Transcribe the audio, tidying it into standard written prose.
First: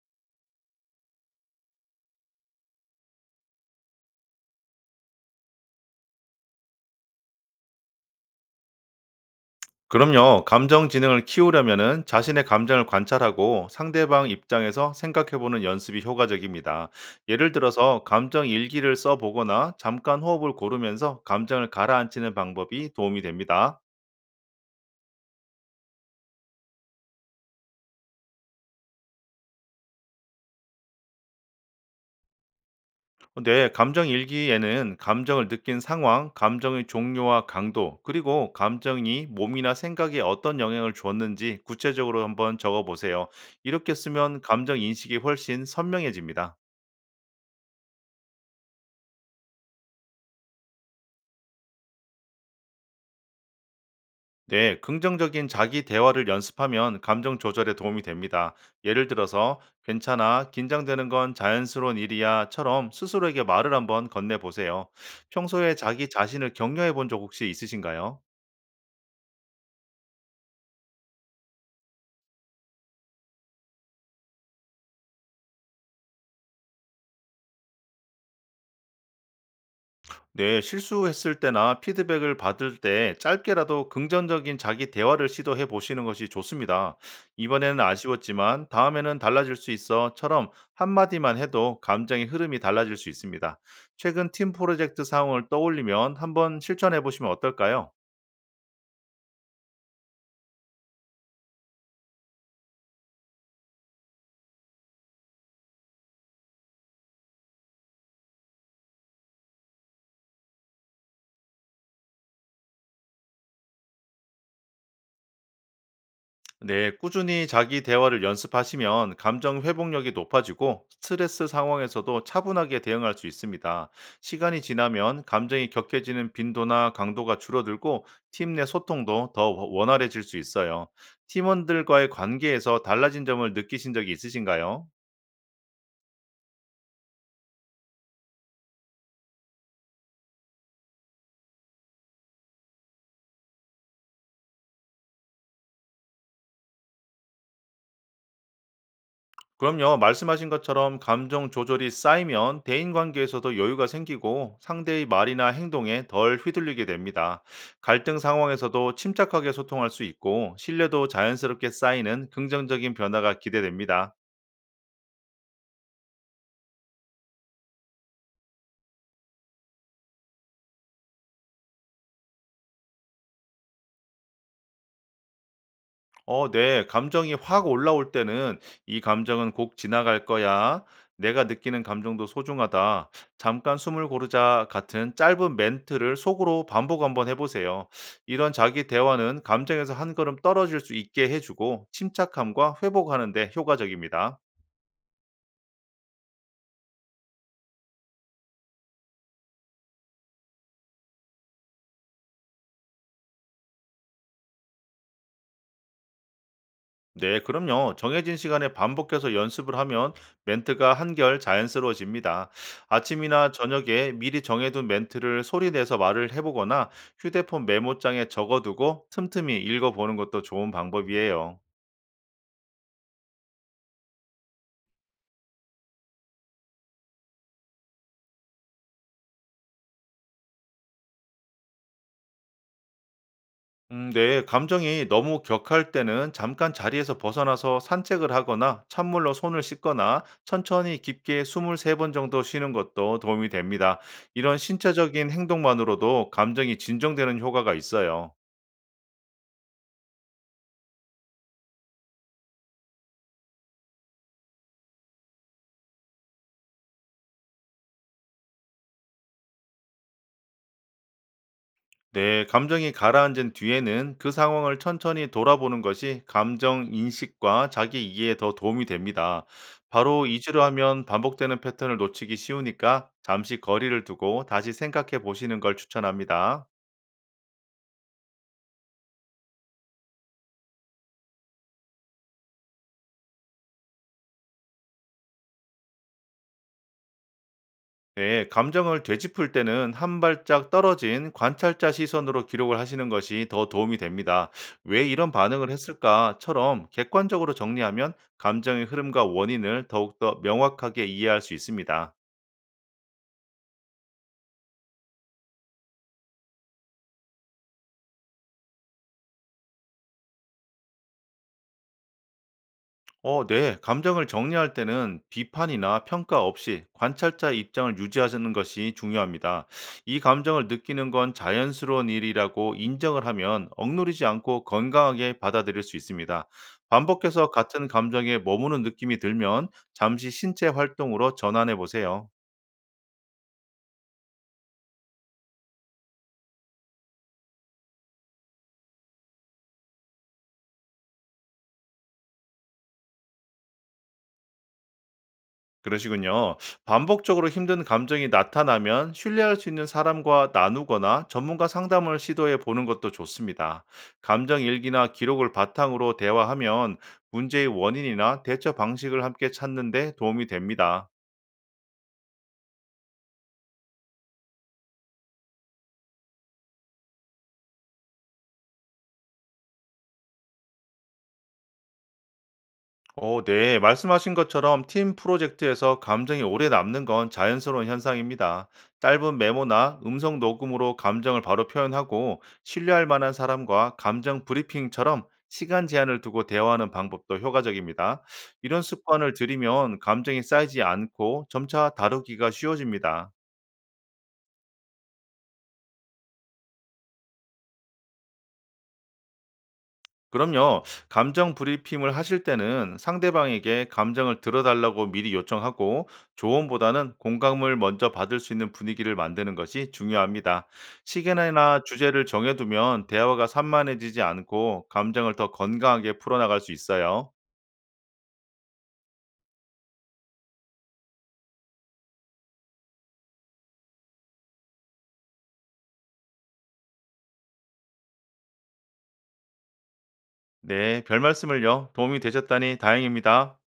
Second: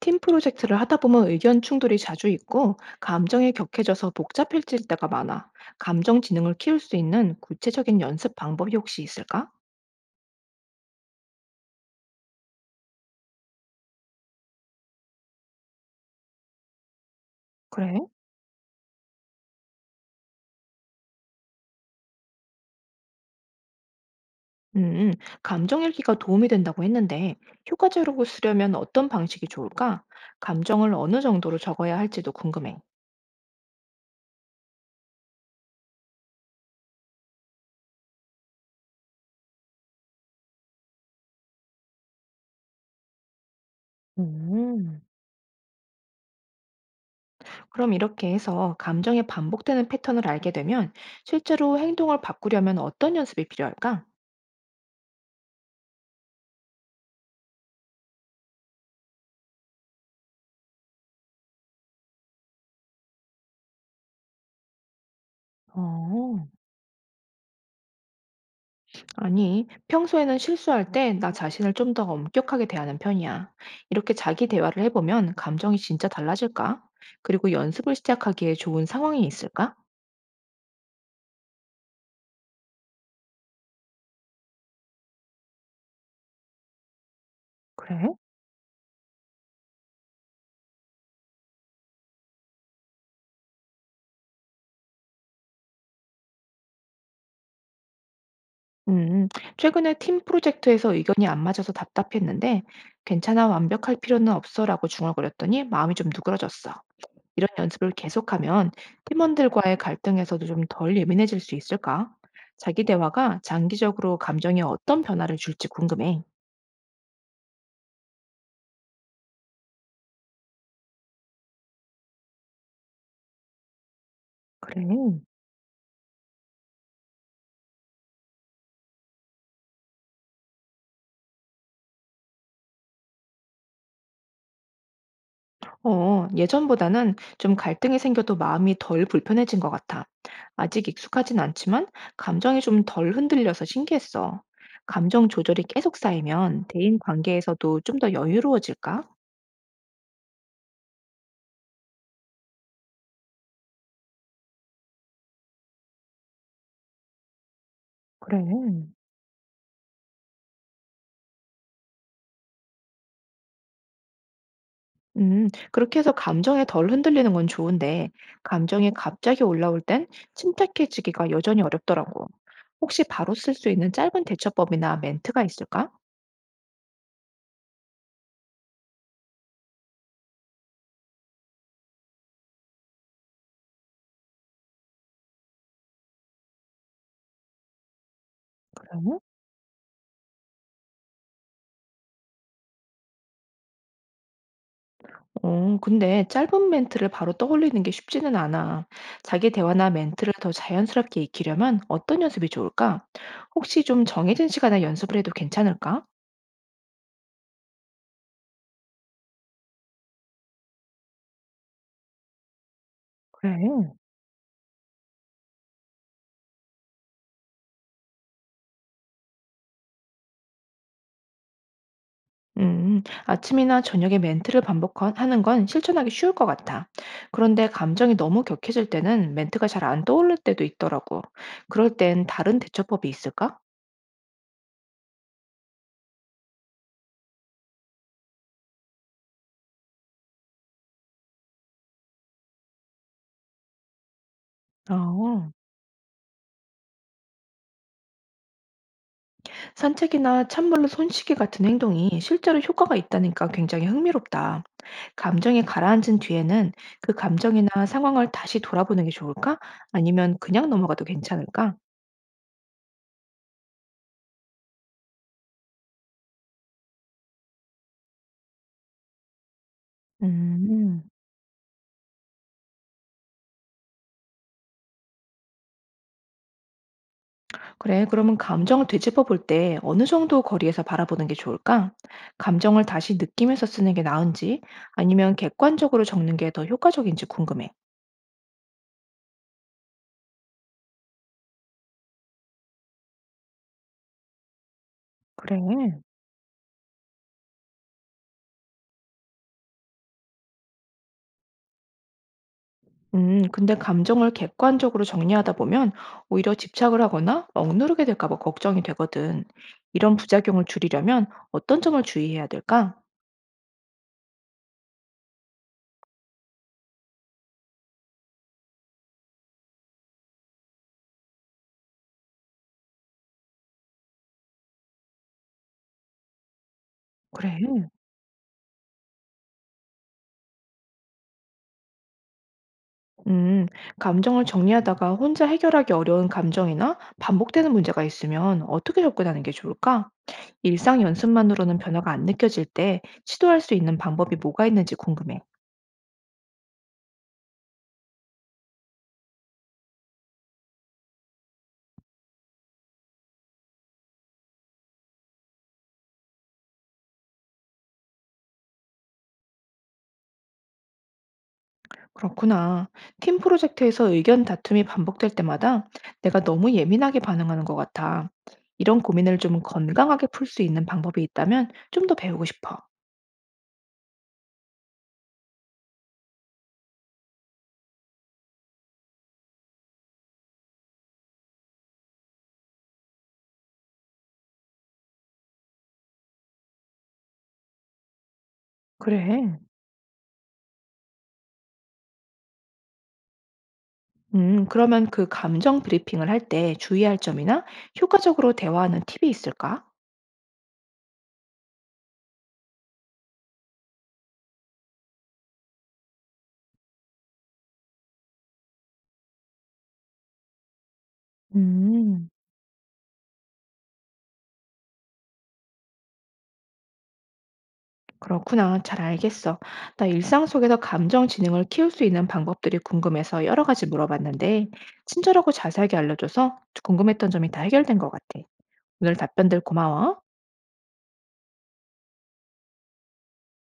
팀 프로젝트를 하다 보면 의견 충돌이 자주 있고 감정이 격해져서 복잡해질 때가 많아. 감정 지능을 키울 수 있는 구체적인 연습 방법이 혹시 있을까? 그럼요. 감정 지능을 키우려면은 자신의 감정을 관찰하고 상대방 입장에서 생각해보는 연습이 효과적입니다. 예를 그래? 들어서 감정 일기를 써보거나 잠깐 호흡을 고르면서 감정을 가라앉히는 방법이 도움이 됩니다. 음, 감정 일기가 도움이 된다고 했는데 효과적으로 쓰려면 어떤 방식이 좋을까? 감정을 어느 정도로 적어야 할지도 궁금해. 네, 감정 일기에는 감정을 느낀 상황, 감정의 종류와 강도, 그리고 감정이 몸이나 생각에 어떤 영향을 주었는지 구체적으로 한번 적어보세요. 이렇게 쓰면 감정 음, 인식이 훨씬 선명해집니다. 그럼 이렇게 해서 감정이 반복되는 패턴을 알게 되면 실제로 행동을 바꾸려면 어떤 연습이 필요할까? 네, 긍정적인 자기 대화를 연습하면 감정 조절에 도움이 됩니다. 예를 들어서, 괜찮아, 긴장되는 건 자연스러운 일이야처럼 스스로에게 말을 한번 건네보세요. 평소에 자기 어. 자신을 격려해 본 적 혹시 있으신가요? 아니, 평소에는 실수할 때 나 자신을 좀 더 엄격하게 대하는 편이야. 이렇게 자기 대화를 해보면 감정이 진짜 달라질까? 그리고 연습을 시작하기에 좋은 상황이 있을까? 네, 실수했을 때나 피드백을 받을 때 짧게라도 긍정적인 자기 대화를 시도해 보시는 것이 좋습니다. 이번에는 그래? 아쉬웠지만 다음에는 달라질 수 있어처럼 한마디만 해도 감정의 흐름이 달라질 수 있습니다. 최근 팀 프로젝트 상황을 떠올리면 한번 실천해 보시면 어떨까요? 음, 최근에 팀 프로젝트에서 의견이 안 맞아서 답답했는데, 괜찮아, 완벽할 필요는 없어라고 중얼거렸더니 마음이 좀 누그러졌어. 이런 연습을 계속하면 팀원들과의 갈등에서도 좀 덜 예민해질 수 있을까? 자기 대화가 장기적으로 감정에 어떤 변화를 줄지 궁금해. 네, 꾸준히 자기 대화를 연습하시면 감정 회복력이 높아지고 스트레스 상황에서도 차분하게 대응할 수 있습니다. 시간이 그래. 지나면 감정이 격해지는 빈도나 강도가 줄어들고 팀 내 소통도 더 원활해질 수 있어요. 팀원들과의 관계에서 달라진 점을 느끼신 적이 있으신가요? 어, 예전보다는 좀 갈등이 생겨도 마음이 덜 불편해진 것 같아. 아직 익숙하진 않지만 감정이 좀 덜 흔들려서 신기했어. 감정 조절이 계속 쌓이면 대인 관계에서도 좀 더 여유로워질까? 그럼요. 말씀하신 것처럼 감정 조절이 쌓이면 대인관계에서도 여유가 생기고 상대의 말이나 행동에 덜 휘둘리게 됩니다. 갈등 그래. 상황에서도 침착하게 소통할 수 있고 신뢰도 자연스럽게 쌓이는 긍정적인 변화가 기대됩니다. 그렇게 해서 감정에 덜 흔들리는 건 좋은데, 감정이 갑자기 올라올 땐 침착해지기가 여전히 어렵더라고. 혹시 바로 쓸 수 있는 짧은 대처법이나 멘트가 있을까? 어, 네. 감정이 확 올라올 때는 이 감정은 곧 지나갈 거야. 내가 느끼는 감정도 소중하다. 잠깐 숨을 고르자 같은 짧은 멘트를 속으로 반복 한번 해보세요. 이런 자기 그래. 대화는 감정에서 한 걸음 떨어질 수 있게 해주고 침착함과 회복하는 데 효과적입니다. 어, 근데 짧은 멘트를 바로 떠올리는 게 쉽지는 않아. 자기 대화나 멘트를 더 자연스럽게 익히려면 어떤 연습이 좋을까? 혹시 좀 정해진 시간에 연습을 해도 괜찮을까? 네, 그럼요. 정해진 시간에 반복해서 연습을 하면 멘트가 한결 자연스러워집니다. 아침이나 그래. 저녁에 미리 정해둔 멘트를 소리 내서 말을 해보거나 휴대폰 메모장에 적어두고 틈틈이 읽어보는 것도 좋은 방법이에요. 아침이나 저녁에 멘트를 반복하는 건 실천하기 쉬울 것 같아. 그런데 감정이 너무 격해질 때는 멘트가 잘 안 떠오를 때도 있더라고. 그럴 땐 다른 대처법이 있을까? 네, 감정이 너무 격할 때는 잠깐 자리에서 벗어나서 산책을 하거나 찬물로 손을 씻거나 천천히 깊게 2~3번 정도 쉬는 것도 도움이 됩니다. 이런 신체적인 어, 행동만으로도 감정이 진정되는 효과가 있어요. 산책이나 찬물로 손 씻기 같은 행동이 실제로 효과가 있다니까 굉장히 흥미롭다. 감정이 가라앉은 뒤에는 그 감정이나 상황을 다시 돌아보는 게 좋을까? 아니면 그냥 넘어가도 괜찮을까? 네, 감정이 가라앉은 뒤에는 그 상황을 천천히 돌아보는 것이 감정 인식과 자기 이해에 더 도움이 됩니다. 바로 잊으려 음, 하면 반복되는 패턴을 놓치기 쉬우니까 잠시 거리를 두고 다시 생각해 보시는 걸 추천합니다. 그래, 그러면 감정을 되짚어 볼 때 어느 정도 거리에서 바라보는 게 좋을까? 감정을 다시 느끼면서 쓰는 게 나은지, 아니면 객관적으로 적는 게 더 효과적인지 궁금해. 네, 감정을 되짚을 때는 한 발짝 떨어진 관찰자 시선으로 기록을 하시는 것이 더 도움이 됩니다. 왜 이런 그래. 반응을 했을까처럼 객관적으로 정리하면 감정의 흐름과 원인을 더욱더 명확하게 이해할 수 있습니다. 근데 감정을 객관적으로 정리하다 보면 오히려 집착을 하거나 억누르게 될까 봐 걱정이 되거든. 이런 부작용을 줄이려면 어떤 점을 주의해야 될까? 어, 네. 감정을 정리할 때는 비판이나 평가 없이 관찰자 입장을 유지하는 것이 중요합니다. 이 감정을 느끼는 건 자연스러운 일이라고 인정을 하면 억누르지 않고 건강하게 받아들일 수 있습니다. 반복해서 그래. 같은 감정에 머무는 느낌이 들면 잠시 신체 활동으로 전환해 보세요. 음, 감정을 정리하다가 혼자 해결하기 어려운 감정이나 반복되는 문제가 있으면 어떻게 접근하는 게 좋을까? 일상 연습만으로는 변화가 안 느껴질 때 시도할 수 있는 방법이 뭐가 있는지 궁금해. 그러시군요. 반복적으로 힘든 감정이 나타나면 신뢰할 수 있는 사람과 나누거나 전문가 상담을 시도해 보는 것도 좋습니다. 감정 일기나 기록을 바탕으로 대화하면 문제의 원인이나 대처 방식을 함께 찾는 데 도움이 됩니다. 그렇구나. 팀 프로젝트에서 의견 다툼이 반복될 때마다 내가 너무 예민하게 반응하는 것 같아. 이런 고민을 좀 건강하게 풀 수 있는 방법이 있다면 좀 더 배우고 싶어. 어, 네. 말씀하신 것처럼 팀 프로젝트에서 감정이 오래 남는 건 자연스러운 현상입니다. 짧은 메모나 음성 녹음으로 감정을 바로 표현하고 신뢰할 만한 사람과 감정 브리핑처럼 시간 제한을 두고 대화하는 방법도 효과적입니다. 이런 습관을 그래. 들이면 감정이 쌓이지 않고 점차 다루기가 쉬워집니다. 그러면 그 감정 브리핑을 할 때 주의할 점이나 효과적으로 대화하는 팁이 있을까? 그럼요. 감정 브리핑을 하실 때는 상대방에게 감정을 들어달라고 미리 요청하고 조언보다는 공감을 먼저 받을 수 있는 분위기를 만드는 것이 중요합니다. 시간이나 주제를 음, 정해두면 대화가 산만해지지 않고 감정을 더 건강하게 풀어나갈 수 있어요. 그렇구나. 잘 알겠어. 나 일상 속에서 감정 지능을 키울 수 있는 방법들이 궁금해서 여러 가지 물어봤는데, 친절하고 자세하게 알려줘서 궁금했던 점이 다 해결된 것 같아. 오늘 답변들 고마워. 네, 별 말씀을요. 도움이 되셨다니 다행입니다.